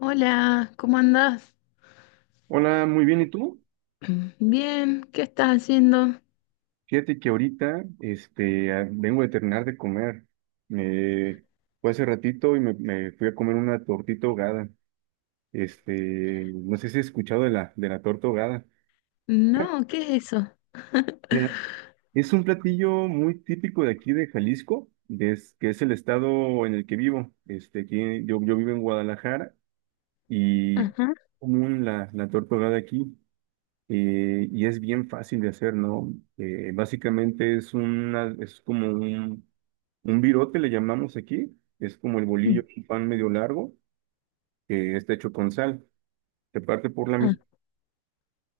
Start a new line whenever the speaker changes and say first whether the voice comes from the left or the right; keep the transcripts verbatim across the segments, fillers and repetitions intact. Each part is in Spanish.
left: Hola, ¿cómo andás?
right: Hola, muy bien, ¿y tú?
left: Bien, ¿qué estás haciendo?
right: Fíjate que ahorita este, ah, vengo de terminar de comer. Me fue hace ratito y me, me fui a comer una tortita ahogada. Este, no sé si has escuchado de la, de la torta ahogada.
left: No, ¿qué es eso?
right: Ya, es un platillo muy típico de aquí de Jalisco, des- que es el estado en el que vivo. Este, aquí, yo, yo vivo en Guadalajara y
left: Ajá,
right: común la, la torta ahogada aquí. Eh, y es bien fácil de hacer, ¿no? Eh, básicamente es una, es como un, un virote, le llamamos aquí, es como el bolillo, un pan medio largo, que está hecho con sal. Se parte por la,
left: ah,
right: mi-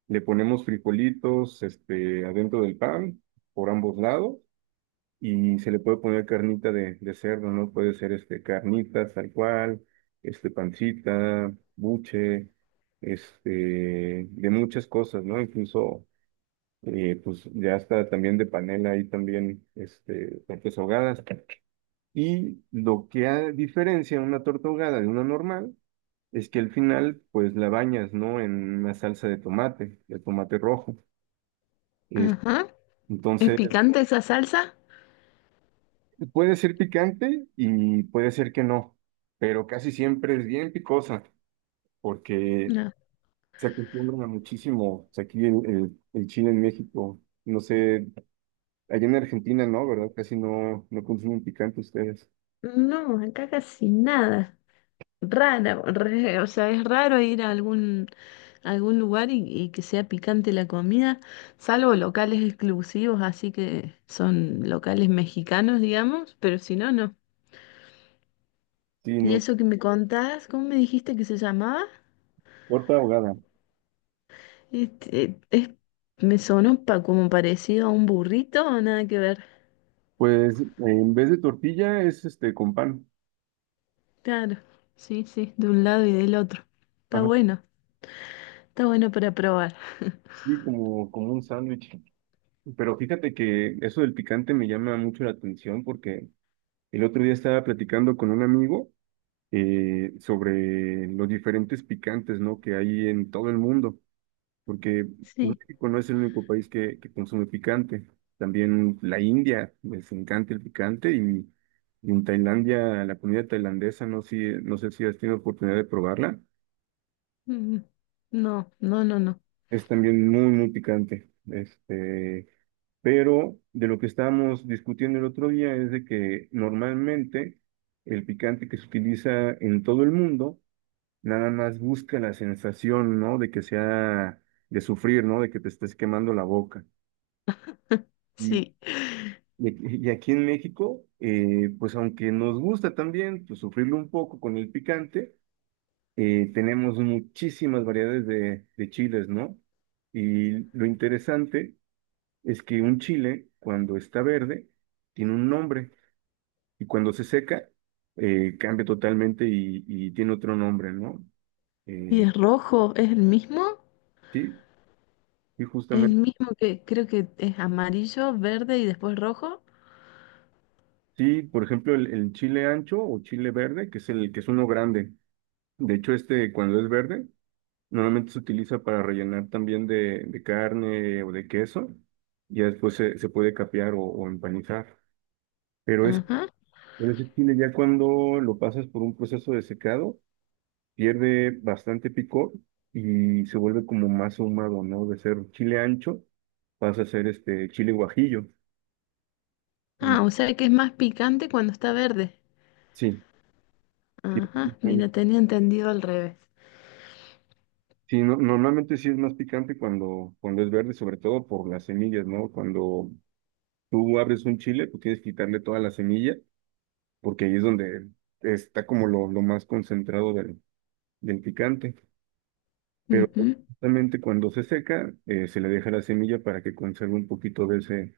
right: le ponemos frijolitos, este, adentro del pan, por ambos lados, y se le puede poner carnita de, de cerdo, ¿no? Puede ser, este, carnitas, tal cual, este, pancita, buche, este, de muchas cosas, ¿no? Incluso eh, pues ya está también de panela ahí también este, tortas ahogadas. Y lo que ha- diferencia una torta ahogada de una normal es que al final pues la bañas, ¿no? En una salsa de tomate, de tomate rojo. Es-
left: ajá. ¿Es
right: entonces
left: picante esa salsa?
right: puede ser picante y puede ser que no, pero casi siempre es bien picosa porque
left: No.
right: se acostumbran a muchísimo pues, aquí el, el- el chile en México. No sé, allá en Argentina no, ¿verdad? Casi no, no consumen picante ustedes.
left: No, acá casi nada. Rara, re- o sea, es raro ir a algún, a algún lugar y, y que sea picante la comida, salvo locales exclusivos, así que son locales mexicanos, digamos, pero si no, no.
right: Sí,
left: ¿Y
right: no,
left: eso que me contás? ¿Cómo me dijiste que se llamaba?
right: torta ahogada.
left: Este, eh, es- Me sonó pa- como parecido a un burrito o nada que ver.
right: Pues eh, en vez de tortilla es este con pan.
left: Claro, sí, sí, de un lado y del otro. Está
right: Ajá.
left: bueno, está bueno para probar.
right: Sí, como, como un sándwich. Pero fíjate que eso del picante me llama mucho la atención porque el otro día estaba platicando con un amigo eh, sobre los diferentes picantes, ¿no? Que hay en todo el mundo. Porque
left: Sí.
right: México no es el único país que, que consume picante. También la India les encanta el picante y, y en Tailandia la comida tailandesa, no, si, no sé si has tenido oportunidad de probarla,
left: Mm, no, no, no, no.
right: es también muy, muy picante. Este, pero de lo que estábamos discutiendo el otro día es de que normalmente el picante que se utiliza en todo el mundo nada más busca la sensación, ¿no? De que sea de sufrir, ¿no? De que te estés quemando la boca. y
left: Sí.
right: Y aquí y aquí en México, eh, pues aunque nos gusta también pues, sufrirlo un poco con el picante, eh, tenemos muchísimas variedades de, de chiles, ¿no? Y lo interesante es que un chile, cuando está verde, tiene un nombre y cuando se seca, eh, cambia totalmente y, y tiene otro nombre, ¿no?
left: ¿Y
right: Eh,
left: es rojo? ¿Es el mismo?
right: sí, sí,
left: ¿Es el
right: justamente.
left: mismo que creo que es amarillo, verde y después rojo?
right: Sí, por ejemplo, el, el chile ancho o chile verde, que es el que es uno grande. De hecho, este cuando es verde, normalmente se utiliza para rellenar también de, de carne o de queso. Ya después se, se puede capear o, o empanizar. Pero es,
left: Ajá.
right: pero ese chile ya cuando lo pasas por un proceso de secado, pierde bastante picor y se vuelve como más ahumado, ¿no? De ser chile ancho, pasa a ser este chile guajillo. Y
left: Ah, o sea que es más picante cuando está verde.
right: sí, sí,
left: Ajá,
right: sí,
left: mira, tenía entendido al revés.
right: sí, no- normalmente sí es más picante cuando, cuando es verde, sobre todo por las semillas, ¿no? Cuando tú abres un chile, tú tienes que quitarle toda la semilla porque ahí es donde está como lo, lo más concentrado del, del picante. Pero
left: Ujú.
right: justamente cuando se seca, eh, se le deja la semilla para que conserve un poquito de ese,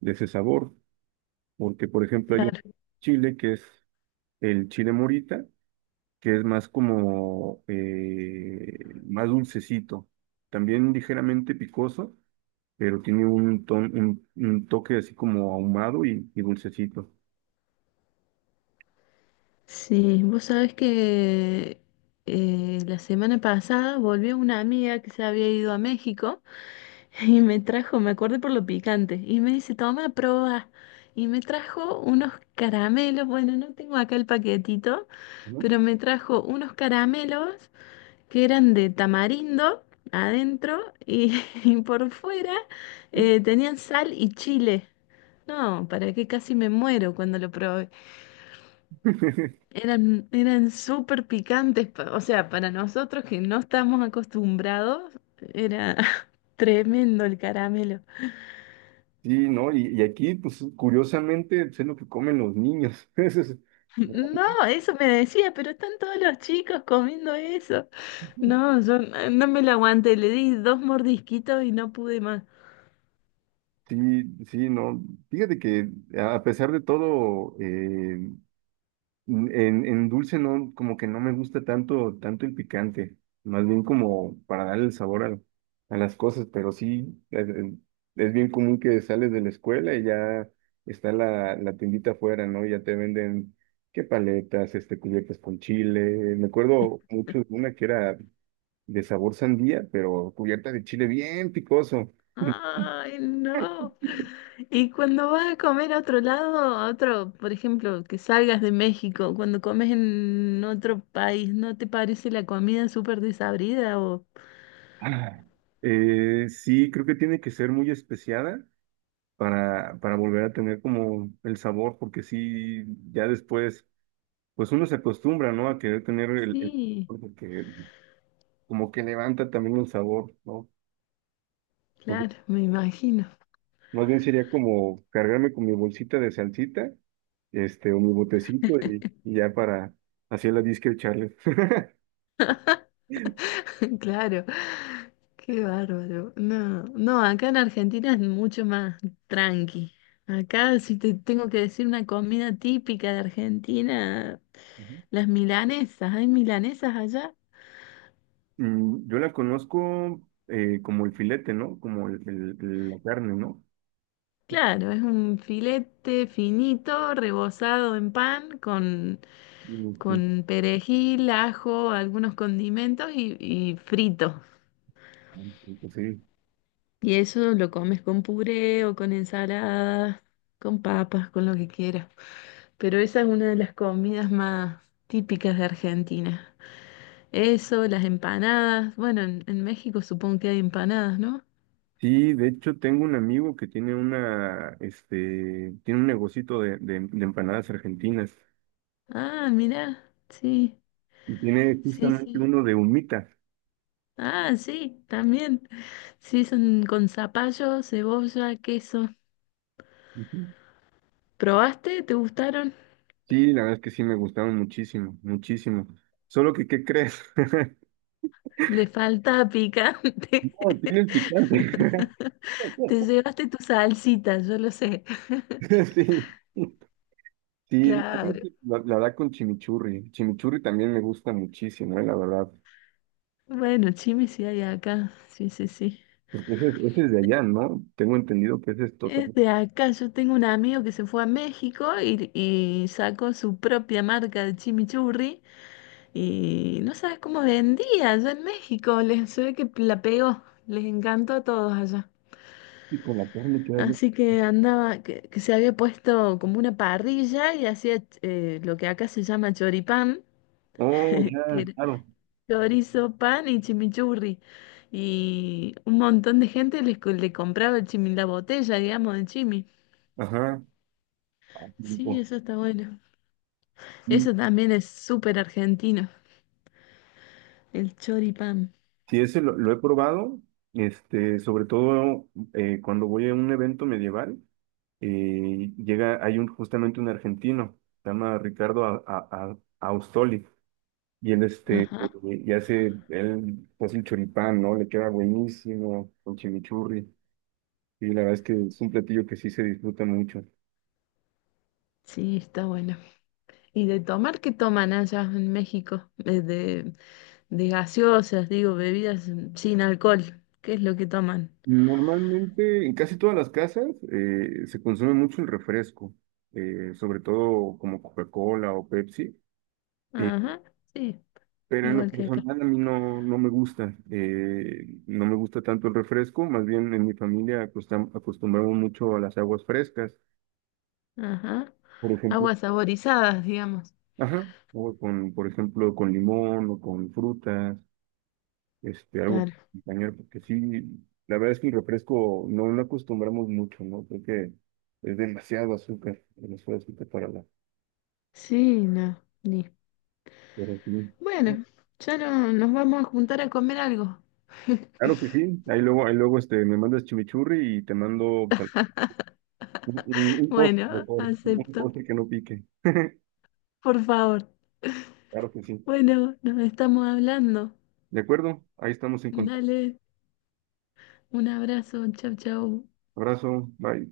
right: de ese sabor. Porque, por ejemplo, hay un
left: Claro.
right: chile que es el chile morita, que es más como, eh, más dulcecito. También ligeramente picoso, pero tiene un, ton- un, un toque así como ahumado y, y dulcecito,
left: Sí, vos sabés que eh, la semana pasada volvió una amiga que se había ido a México y me trajo, me acordé por lo picante, y me dice, toma, prueba. Y me trajo unos caramelos, bueno, no tengo acá el paquetito,
right: ¿no?
left: pero me trajo unos caramelos que eran de tamarindo adentro y, y por fuera eh, tenían sal y chile. No, para qué, casi me muero cuando lo probé. Eran, eran súper picantes, pa- o sea, para nosotros que no estamos acostumbrados, era tremendo el caramelo.
right: Sí, ¿no? Y, y aquí, pues curiosamente, pues, es lo que comen los niños. Eso es-
left: No, eso me decía, pero están todos los chicos comiendo eso. No, yo no no me lo aguanté, le di dos mordisquitos y no pude más.
right: sí, sí, no. Fíjate que a pesar de todo, eh, en, en dulce no, como que no me gusta tanto, tanto el picante, más bien como para darle el sabor a, a las cosas, pero sí, es, es bien común que sales de la escuela y ya está la, la tiendita afuera, ¿no? Ya te venden qué paletas, este, cubiertas con chile. Me acuerdo mucho de una que era de sabor sandía, pero cubierta de chile bien picoso.
left: Ay, no. Y cuando vas a comer a otro lado, a otro, por ejemplo, que salgas de México, cuando comes en otro país, ¿no te parece la comida súper desabrida o...
right: Ah, eh, sí, creo que tiene que ser muy especiada para, para volver a tener como el sabor, porque sí, ya después, pues uno se acostumbra, ¿no? A querer tener el, el
left: Sí,
right: porque como que levanta también el sabor, ¿no? Entonces,
left: claro, me imagino,
right: más bien sería como cargarme con mi bolsita de salsita, este, o mi botecito y, y ya para hacer la disque echarle.
left: claro, qué bárbaro. No, no, acá en Argentina es mucho más tranqui. Acá si te tengo que decir una comida típica de Argentina, las milanesas, ¿hay milanesas allá?
right: Mm, Yo la conozco eh, como el filete, ¿no? Como el, el- el- la carne, ¿no?
left: Claro, es un filete finito, rebozado en pan, con,
right: Ok,
left: con perejil, ajo, algunos condimentos y, y frito.
right: sí.
left: Y eso lo comes con puré o con ensalada con papas, con lo que quieras. Pero esa es una de las comidas más típicas de Argentina. Eso, las empanadas. Bueno, en, en México supongo que hay empanadas, ¿no?
right: Sí, de hecho tengo un amigo que tiene una, este, tiene un negocito de, de- de empanadas argentinas
left: Ah, mira, sí,
right: y tiene
left: sí,
right: justamente
left: sí.
right: uno de humita.
left: Ah, sí, también. Sí, son con zapallo, cebolla, queso.
right: Ujú.
left: ¿Probaste? ¿Te gustaron?
right: Sí, la verdad es que sí me gustaron muchísimo, muchísimo. Solo que, ¿qué crees?
left: Le falta picante.
right: No, tienen picante.
left: Te llevaste tu salsita, yo lo sé.
right: Sí. Sí,
left: Claro.
right: la, la verdad con chimichurri. Chimichurri también me gusta muchísimo, eh, la verdad.
left: Bueno, chimi sí hay acá. Sí, sí, sí.
right: Pues Ese, es- ese es de allá, ¿no? Tengo entendido que ese es total.
left: Es de acá. Yo tengo un amigo que se fue a México y, y sacó su propia marca de chimichurri y no sabes cómo vendía allá en México. Les, se ve que la pegó. Les encantó a todos allá.
right: Y con la carne que hay.
left: Así que andaba, que, que se había puesto como una parrilla y hacía eh, lo que acá se llama choripán.
right: Oh,
left: que
right: ya,
left: era-
right: claro.
left: Chorizo, pan y chimichurri. Y un montón de gente les co- le compraba el chimi, la botella, digamos, de chimi.
right: Ajá. Ah, qué
left: Sí,
right: rico.
left: eso está bueno.
right: Sí,
left: Eso también es súper argentino, el choripán.
right: sí, ese lo, lo he probado, este, sobre todo eh, cuando voy a un evento medieval, eh, llega, hay un, justamente un argentino, se llama Ricardo A- A- A- Austoli. Y él, este,
left: Ajá.
right: y hace, él hace el choripán, ¿no? Le queda buenísimo con chimichurri. Y la verdad es que es un platillo que sí se disfruta mucho.
left: Sí, está bueno. ¿Y de tomar qué toman allá en México? Eh, De, de gaseosas, digo, bebidas mm, sin alcohol. ¿Qué es lo que toman?
right: Normalmente, en casi todas las casas, eh, se consume mucho el refresco, eh, sobre todo como Coca-Cola o Pepsi. eh,
left: Ajá, sí,
right: pero en lo
left: igual que acá.
right: personal a mí no, no me gusta, eh, no me gusta tanto el refresco, más bien en mi familia acostam- acostumbramos mucho a las aguas frescas.
left: Ajá.
right: Por ejemplo,
left: Aguas saborizadas, digamos.
right: ajá, o con, por ejemplo, con limón o con frutas, este, algo
left: Claro.
right: compañero, porque sí, la verdad es que el refresco no lo acostumbramos mucho, ¿no? Creo que es demasiado azúcar, demasiado azúcar para la,
left: Sí, no. Ni
right: pero sí.
left: bueno, ya no, nos vamos a juntar a comer algo.
right: Claro que sí, ahí luego, ahí luego, este, me mandas chimichurri y te mando, pues, al- un, un- un postre
left: Bueno,
right: mejor, un
left: acepto,
right: postre que no pique,
left: por favor.
right: claro que sí.
left: Bueno, nos estamos hablando.
right: De acuerdo, ahí estamos en contacto.
left: Dale, un abrazo, chau, chau.
right: Abrazo, bye.